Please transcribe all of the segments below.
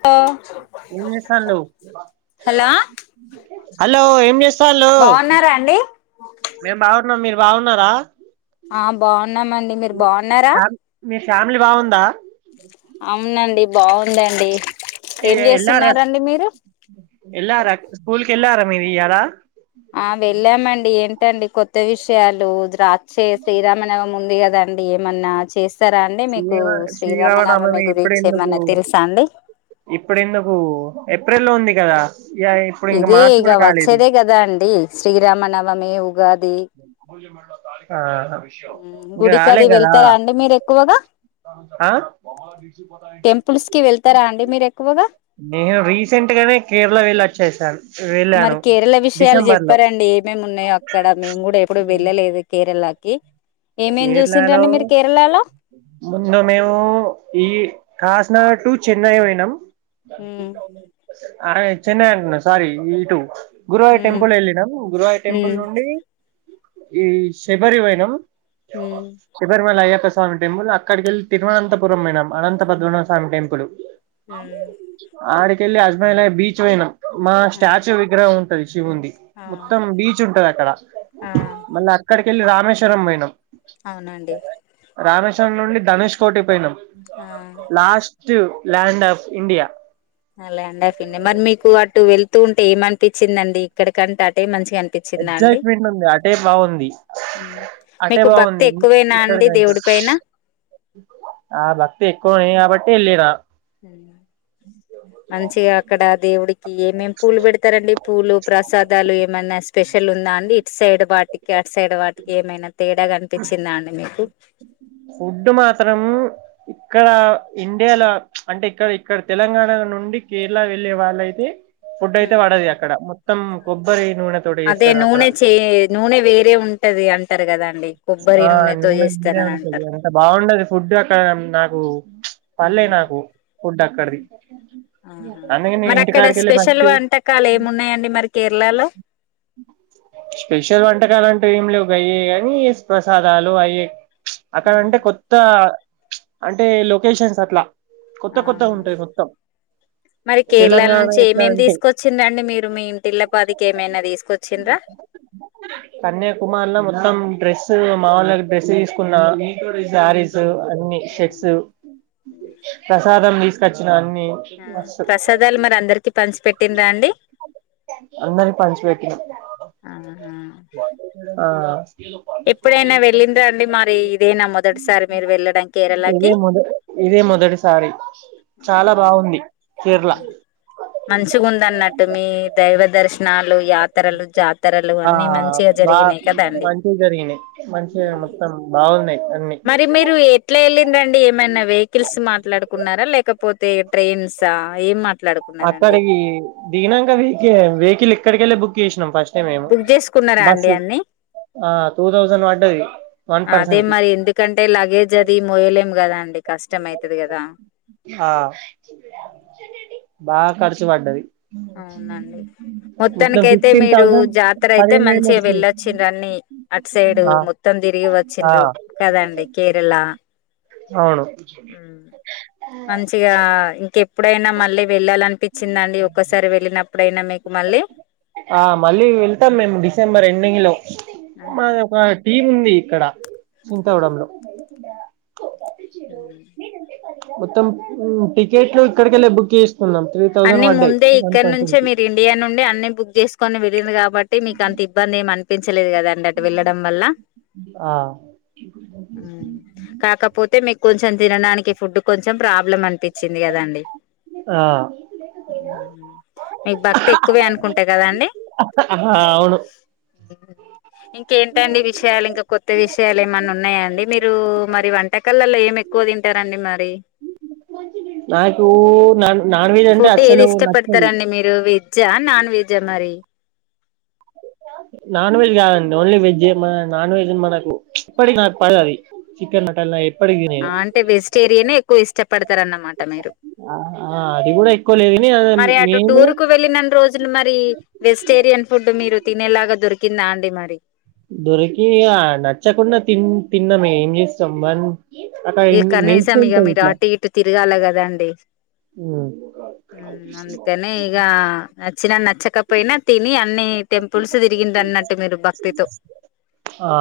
అ ఏం చేస్తాడావ్ hello hello ఏం చేస్తళ్ళు బాగున్నారా అండి మేం బాగున్నాం మీరు బావున్నారా ఆ బావున్నామండి మీరు బావున్నారా ఫ్యామ్ మీ ఫ్యామిలీ బావుందా అవునండి బాగు ఉందండి ఏం ఎల్లారా చేస్తున్నారంండి మీరు కేల్లారా మీరు ఇయ్యాల ఆ వెళ్ళామండి ఏంటండి కొత్త విషయాలు ద్ర చ్చే శ్రీరామనవమి ఉంది కదండి ఏమన్నా చే సారాండి మీకు శ్రీరామనవమి గురించి ఏమన్నా తెలుసా అండి ఇప్పుడు ఎందుకు ఏప్రిల్లో ఉంది కదా ఇగ ఇప్పుడు ఇంకా ఇదే మార్చి ఇగ కూడా కాలేదు వచ్చేదే కదా అండి శ్రీరామనవమి ఉగా ఆ ఇంగ గుడికి రాలే అది కదా వెళ్తారా అండి మీరు ఎక్కువగా ఆ టెంపుల్స్ కి వెళ్తారా అండి మీరు ఎక్కువగా నేను రీసెంట్గానే కేరళా వెళ్ళొచ్చేసాను వెళ్ళాను డిసెంబర్ లో ఎం ఉన్నాయ్ అక్కడ మేము కూడా ఎప్పుడూ వెళ్ళలేదు కేరళకి ఏమేం కేరళలో చూసిండ్రండి మీరు కేరళలో ముందు మేము ఈ కా ష్ణ టూ చెన్నై పోయినాం ఉమ్ అయ్ చెన్నై అంటున్న స్వారీ ఇటు గురువాయ్య ఉమ్ టెంపుల్ ఎళ్ళినం గురువాయ్య టెంపుల్ ఉమ్ నుండి ఈ శబరి పొయినాం ఉమ్ శబరిమల అయ్యప్ప స్వామి టెంపుల్ అక్కడికేళ్ళి తిరువనంతపురం పోయినాం అనంతపద్మనాథ స్వామి టెంపుల్ ఉమ్ ఆడికెళ్ళి అజ్మాలై బీచ్ పోయినా మా ఆ స్టాచ్యూ విగ్రహం ఉం శివుంది ఆ మొత్తం బీచ్ ఉంటది అక్కడ ఆ! మళ్ళీ అక్కడికేళ్ళి రామేశ్వరం పోయినం అవునండి చం నుండి ధనుష్ కోటి పోయినాం ఆ last land of India land of India మరి మీకు అటు వెళ్తూ ఉంటే ఏమనిపిచిందండి ఇక్కడికంటే అటే మంచి ఎగ్జైట్మెంట్ ఉంది అటే బాగుంది హ్మ్ అటే మీకు భక్తి బాగుంది ఎక్కువేనా అండి ఇక్కడికంటే దేవుడి పైన ఆ భక్తి ఎక్కువనే కాబట్టి ఎళ్లిన మంచిగా అక్కడ దేవుడి కి ఏమేం పూలు పెడతారంండి పూలు ప్రసాదాలు ఏమైనా స్పెషల్ ఉందా అండి ఇటు సైడ్ వాటికి సైడ్ వాటికి ఏమైనా తేడా కనిపిచిందా అండి మీకు ఫుడ్ మాత్రం ఇక్కడ ఇండియాలో అంటే ఇక్కడ ఇక్కడ తెలంగాణ నుండి కేరళ వెళ్ళే వాళ్ళైతే ఫుడ్ అయితే పడది అక్కడ మొత్తం కొబ్బరి నూనె తోటి చేస్తారు అక్కడ టది అంటారు కదండి ఆ నూనె నూనే ఉంటది అంత బాగుండది ఫుడ్ అక్కడ నాకు పల్లేె ఉమ్. నాకు ఫుడ్ అక్కడది ఆహా మరి అక్కడ స్పెషల్ వంటకాలు ఏమిన్నాయండి మరి కేరళలో స్పెషల్ వంటకాలు అంటూ ఏం లేవు గాయే గానీ ప్రసాదాలు అయే ఉమ్. అక్కడంటే కొత్త అంటే లొకేషన్స్ అట్లా కొత్త కొత్త ఆహా ఉంటాయి మొత్తం మరి కేరళా తెలంగాణ నుంచి ఎట్లా ఏమేమి అంటే తీసుకొచ్చిందండి మీరు మీ ఇంటిళ్ల పదికి ఏమైనా తీసుకొచ్చింరా కన్యాకుమార్ల మొత్తం, డ్రెస్ మావొళ్లకి డ్రెస్ తీసుకున్నా. ఉమ్. శారీస్, అన్ని షట్స్ ఉమ్. ప్రసాదం తీసుకొచ్చిన అన్ని ఆ మస్తు ప్రసాదాలు, మరి అందరికి పంచి పెట్టినరా అండి అందరికి పంచిపేట్టిన ఆహా ఆ ఎప్పుడైనా వెళ్ళింరాండి. మరి ఇదేనా మొదటిసారి, మీరు వెళ్ళడం ఇదే కేరళకి మొద ఇదే మొదటిసారి చాలా బాగుంది. కేరళ మంచిగుందన్నట్టు, మీ దైవ దర్శనాలు యాత్రలు జా తరలు ఆ అన్నీ, మంచిగా బా జరిగినాయ్ కదా అండి. మంచిగా జరిగినాయి మంచిగా మొత్తం బాగున్నాయి అన్ని మరి మీరు ఎట్లా ఎళ్ళింరండి. ఏమైనా వెకిల్అ హిల్స్ మాట్లాడుకున్నారా, లేకపోతే ట్రైన్స్ ఎం అక్కడికి దిగినాంక వెకిల్, ఇక్కడికెళ్ళి బుక్ చేసినాం. ఫస్ట్ బుక్ చేసుకున్నారా. అండి అన్ని ఆ టూ థౌజండ్ పడ్డది వన్ అదే, పర్సన్ కి మరి ఎందుకంటే లగేజ్ అది మోయలేం. గదా అండి కష్టంమయితది గదా! ఆ బాగా ఖర్చు పడ్డది. అవునండి, మొత్తం మొత్తానికి అయితే, ఫిఫ్టీన్ మీరు థౌసండ్ జాతర అయితే పదిహేను వేలు మంచిగా వచ్చినాయి వెళ్ళొచ్చింరు. అన్ని అటు సైడు ఆ మొత్తం తిరిగి ఆ వచ్చిన్ర కదండి. కేరళ అవును ఉమ్ మంచిగా ఇంకెప్పుడైనా మళ్ళీ వెళ్ళాలనిపించిందండి. ఒక్కసారి వెళ్ళినప్పుడు ఎప్పుడైనా, మీకు మళ్ళీ ఆ మళ్ళీ వెళ్తాం. మేము డిసెంబర్ ఎండింగ్ లో, ఆ మాది ఒక టీమ్. ఇక్కడ చింతగూడంలో ఉమ్ మొత్తం టికెట్లు, ఇక్కడి కెళ్ళే బుక్ చేస్త. అన్ని ముందే, ఇక్కడ నుంచే కి మీరు ఇండియా నుండి అ బుక్ చేసుకోని వెళ్ళినరు, కాబట్టి మీకు అంత ఇబ్బంది ఏమన్ తేలియదు. కదాండి అటు వెళ్ళడం వల్ల ఆ మ్ కాకపోతే మీకు కొంచెం తినడానికి, ఫుడ్ కొంచెం ప్రాబ్లం అనిపించింది. కదండి ఆ మీకు, భక్తి ఎక్కువే అనుకుంటా కదాండి. అవును ఇంకేంటండి విషయాలు, ఇంకా కొత్త విషయాలు ఏమన్నా ఉన్నాయాండి. మీరు మరి వంటకాలల్లో ఏమి ఎ క్కువ తింటారండి. మరి నాకూ నాన్ నాన్ వెజ్ అంటే ఫుడ్, ఏది అస్సలు నచ్చది ఇష్టపడతారండి. మీరు వెజ్జా నాన్ వెజ్జా మరి సీవ్ చాఫ్ నాన్ వెజ్ కాదండి, ఓన్లీ వెజ్ నాన్ వెజ్ మనకు ఇప్పటి నాకు పడదు. అది చికెన్ నటన్ ఆ అంటే, వెజిటేరియనే ఎక్కువ ఇష్టపడతారున్నమాట. అది గూడా ఎక్కువ లేదుగాని మరి అటు టూర్ కు వెళ్ళినన్నీ రోజులు, మరి వెజిటేరియన్ ఫుడ్, మీరు తినేలాగా దొరికిందా. అ టే మరి దొరికి అ నచ్చకుండా, తి తిన్నమ ఏం చేస్తాం. మన్ ఇ కనీసాం, ఇగా మీరు అటు ఇటు తిరగాల గదాండి. ఉమ్ మ్, అందుకనే ఇగా నాచ్చినా, నచ్చకపోయినా తిని అన్ని టెంపుల్స్ తిరిగి అన్నట్. మీరు భక్తితో, ఆ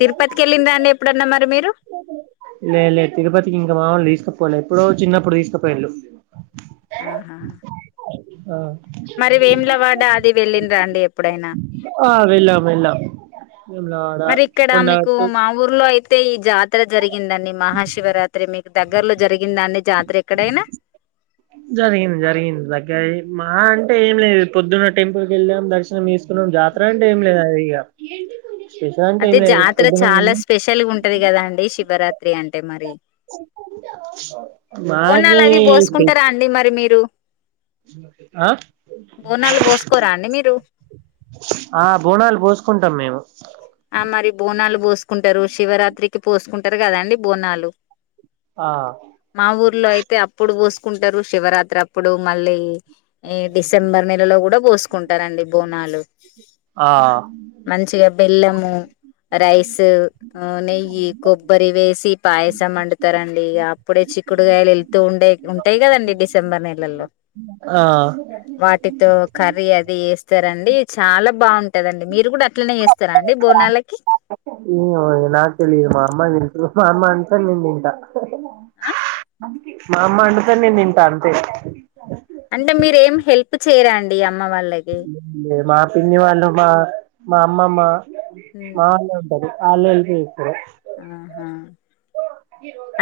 తిరుపతికి ఎళ్ళింరా, అండి ఎప్పుడన్నా మరి మీరు లే లేదు తిరుపతికి, ఇంకా మావొళ్ళులు తీసుకుపోలె, ఎప్పుడో చిన్నప్పుడు తీసుకుపోయిళ్ళు. ఆహా ఆ మరి వేములవాడ అది వెళ్ళిండ్రా అండి ఎప్పుడైనా ఆ వెళ్ళాం వెళ్ళాం వేములవాడ మరి ఇక్కడ మీకు కొండగట్టు మా ఊర్లో అయితే అయితే ఈ జాతర జరిగిందండి మహాశివరాత్రి మీకు దగ్గర్లో జరిగిందాండి జాతర ఎక్కడైనా ఆ జరిగింది జరిగింది దగ్గరే మా అంటే ఏం లేదు పొద్దున్న టెంపుల్ కి వెళ్ళాం దర్శనం చేసుకు ఇప్పుడు జాతర అంటే ఏం లేదు అది ఇగ స్పెషల్ అంటే అదే ఏం లేదు. జాతర పొద్దున చాలా పోయినం. స్పెషల్ గా ఉంటది కదా అండి శివరాత్రి అంటే మరి బోనాలు మాకి అవి స్పె పోసుకుంటారా అండి మరి మీరు ఆ బోనాలు పోసుకోరా అండి మీరు ఆ బోనాలు పోసుకుంటాం మేము ఆ మరి బోనాలు పోసుకుంటారు శివరాత్రికి పోసుకుంటారు కదా అండి బోనాలు ఆ మా ఊర్లో అయితే అప్పుడు పోసుకుంటారు శివరాత్రి అప్పుడు మళ్ళీ ఈ డిసెంబర్ నెలలో కూడా పోసుకుంటారండి బోనాలు ఆ! మంచిగా బెల్లము రైస్ నెయ్యి కొబ్బరి వేసి పాయసం వండుతారండి అప్పుడే చిక్కుడుగాయలు వెళ్తూ ఉండే ఉంటాయి కదండి డిసెంబర్ నెలల్లో ఆ వాటితో కర్రీ అది వేస్తారండి చాలా బాగుంటదండి మీరు కూడా అట్లనే చేస్తారా [unintelligible] అండి బోనాలకి ఏమో అండి నీకు తెలియదు మా అమ్మ మా అమ్మ వండితే నేను తింటా మా అమ్మ వండితే నేను తింటా అంతే అంటే మీర ఏం హెల్ప్ చేయరండి అ [inaudible] మా పిన్ని వాళ్ళు మా మా అమ్మమ్మ మా ఉమ్ వాళ్ళే ఉంటారు వాళ్లే చేస్తారు ఆహా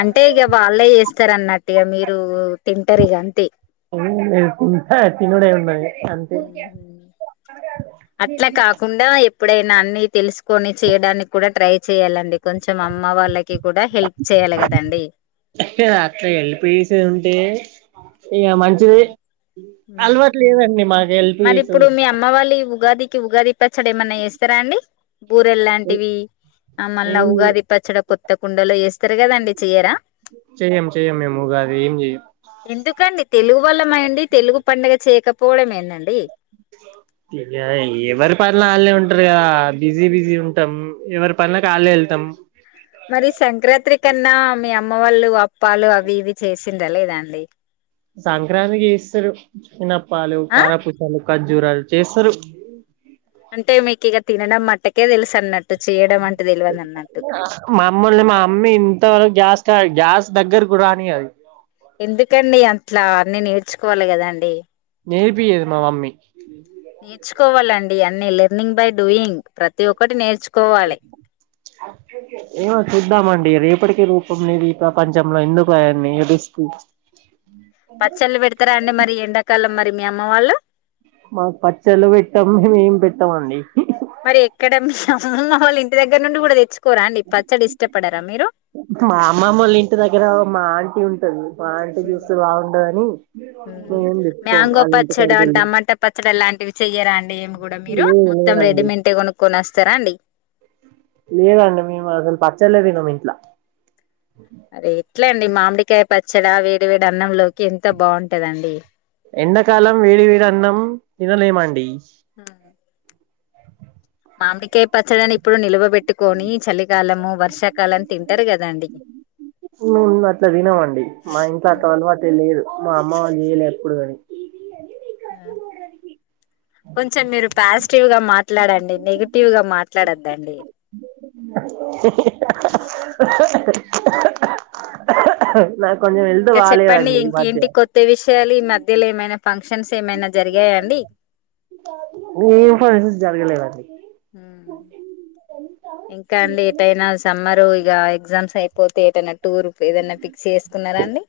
అంటే ఇగ వాళ్ళే చేస్తారు అన్నట్టు ఈగ మీరు తింటారు ఇగ అంతే ఊ అహ తినుడు ఏముండదు ఇగ ఉహు అట్లా కాకుండా ఎప్పుడైనా అన్ని తెలుసుకొని చేయడానికి కూడా ట్రై చేయ్యాలండి కొంచెం అమ్మ వాళ్ళకి కూడా హెల్ప్ చేయ్యాలి కదండి ఇగ అట్లా హెల్ప్ చేసేది ఉంటే ఇగ మంచిదే ఉమ్ అలవాటు లేదండి మాక మరి ఇప్పుడు మీ అమ్మ వాళ్ళు ఉగాదికి ఉగాది ఇప్పచ్చాడు ఏమన్నా చేస్తారా అండి బూరెలు లాంటివి ఆ మళ్ళీ ఏం ఉగాది పచ్చడి కొత్త కుండలో చేస్తారు కదండి చెయ్యరా చెయ్యం చెయ్యం మేము ఉగాది ఏం చెయ్యం ఎందుకండి తెలుగు వల్లము అయ్యుండి తెలుగు పండుగ చేయకపోవడం ఏందండి [inaudible] [inaudible] ఎవరి పనుల వాళ్ళ ఉంటారు కదా బిజీ బిజీ ఉంటాం ఎవరి పనులకి వల్లే ఏళ్లుతాం [unintelligible] మరి సంక్రాంతి కన్నా మీ అమ్మ వాళ్ళు అప్పాలు అవి ఇవి చేసిండ్రా లేదా అండి సంక్రాంతికి చేస్తారు చిన్నఅప్పాలు ఆ కారపూసలు కాజు జూరా చేస్తారు అంటే మీకు ఇగ తినడం మట్టుకే తెలుసు అన్నట్టు చేయడం అం మమ్మల్ని మా అమ్మ ఇంతవరకు గ్యాస్ కా గ్యాస్ దగ్గరకు రానీయదు ఇట్లా అన్నీ నేర్చుకోవాలి కదాండి నేర్పియ్యదు మా మమ్మీ కోవాలండి అన్ని లెర్నింగ్ బై డూయింగ్ ప్రతి ఒక్కటి నేర్చు ఏమో చూద్దాం అండి రేప్ ఇప్పటికీ రూపం లేని ప్రపంచంలో ఎందుకు అవన్ని రిస్కు పచ్చళ్ళు పెడతారా అండి మరి ఎండాకాలం మరి మీ అమ్మ వాళ్ళు మా పచ్చళ్ళు పెట్టాం మేము ఏం పెట్టామండి మరి ఎక్కడ మీ అమ్మమ్మ వాళ్ళ ఇంటి దగ్గర నుండి కూడా తెచ్ మా అమ్మ వాళ్ళ ఇంటి దగ్గర మా ఆంటీ ఉంటది మా ఆంటీ మీరు చూస్తే బాగుండదని మేమేం తెచ్చకోం ఆళ్ళ ఇంటికాడికికెళ్లి ఇటివి చెయ్యరా అండి ఏమి కూడా మీరు మొత్తం లేదండి రెడీమెంట్ ఎ కొనుక్కొస్తారా అండి లేదండి మేము అసలు పచ్చలేతినము ఇంట్ల అరే ఎట్ల అండి మామిడికాయ పచ్చడ వేడి వేడి అన్నంలోకి ఎంత బాగుంటదండి ఎండాకాలం వేడి వేడి అన్నం తినలేమండి మామిడికాయ పచ్చడని ఇప్పుడు నిలువబెట్టుకొని చలికాలము వర్ష కాలం తింటారు కదా అండి హ్మ్ అట్లా తనమండి మా ఇంట్లో అక అలవాటే ఏ లేదు మా అమ్మ వాళ్ళు చేయలే ఎప్పుడు గాని అ కొంచం మీరు పాజిటివ్ గా మాట్లాడండి నెగటివ్ గా మాట్లాడొద్దండి నాకు హ్మ్ కొంచెం హెల్త్ ఇంకా చెప్పండి బాలేదండి ఈ మధ్య ఇంకేంటి కొత్త విషయాలు ఈ మధ్యలో ఏమైనా ఫంక్షన్స్ ఏమైనా జరిగాయండి ఏం ఫంక్షన్స్ జరగలేదండి హ్మ్ ఇంకా అండి ఎటైనా సమ్మరు ఇగ ఎగ్జామ్స్ అయిపోతే ఎటైనా టూర్ ఏదన్న ఫిక్స్ చేసుకున్నారా అండి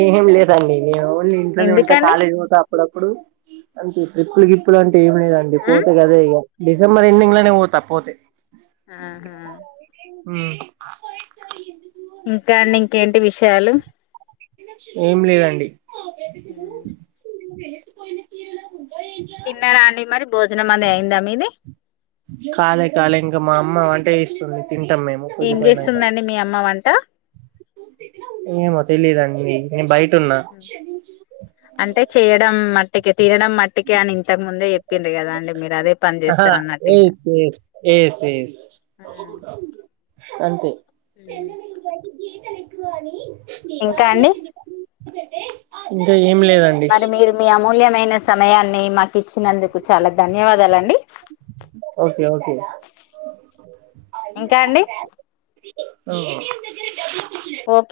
ఏం లేదండి నే ఓన్లీ ఇంట్లోనే ఉంటా ఎందుకండి కాలేజీ పోత అప్పుడప్పుడు అంతే ట్రిప్పులు గిప్పులు అంటే ఏమి లేదండి ఉమ్ పోతే గదే ఇగ డిసెంబర్ ఎండింగ్ లోనే పోతా పోతే ఆహా హ్మ్ ఇంకా అండి ఇంకేంటి విషయాలు ఏం లేదండి హ్మ్ తిన్నారా అండి మరి భోజనం అది అయిందా మీది కాలే కాలే ఇంకా మా అమ్మ వంట చేస్తుంది తింటాం మేము ఏం కొద్దిపోయినంక చేస్తుందండి మీ అమ్మ వంట ఏమో తెలీదండి నేను బయట్ అంటే చేయడం మట్టికి తినడం మట్టికె అని ఇంతక ముందే చెప్పింది కదా అండి మీరు అదే పని ఆహా చేస్తారు అన్నట్టు ఇంకా ఎస్ ఎస్ ఎస్ ఎస్ అంతే హ్మ్ కకువని ఇంకా అండి ఇంక ఎ మరి మీరు మీ అమూల్యమైన సమయాన్ని మాకు ఇచ్చినందుకు చాలా ధన్యవాదాలండి ఓకే ఓకే ఇంకా అండి [unintelligible] ఓకే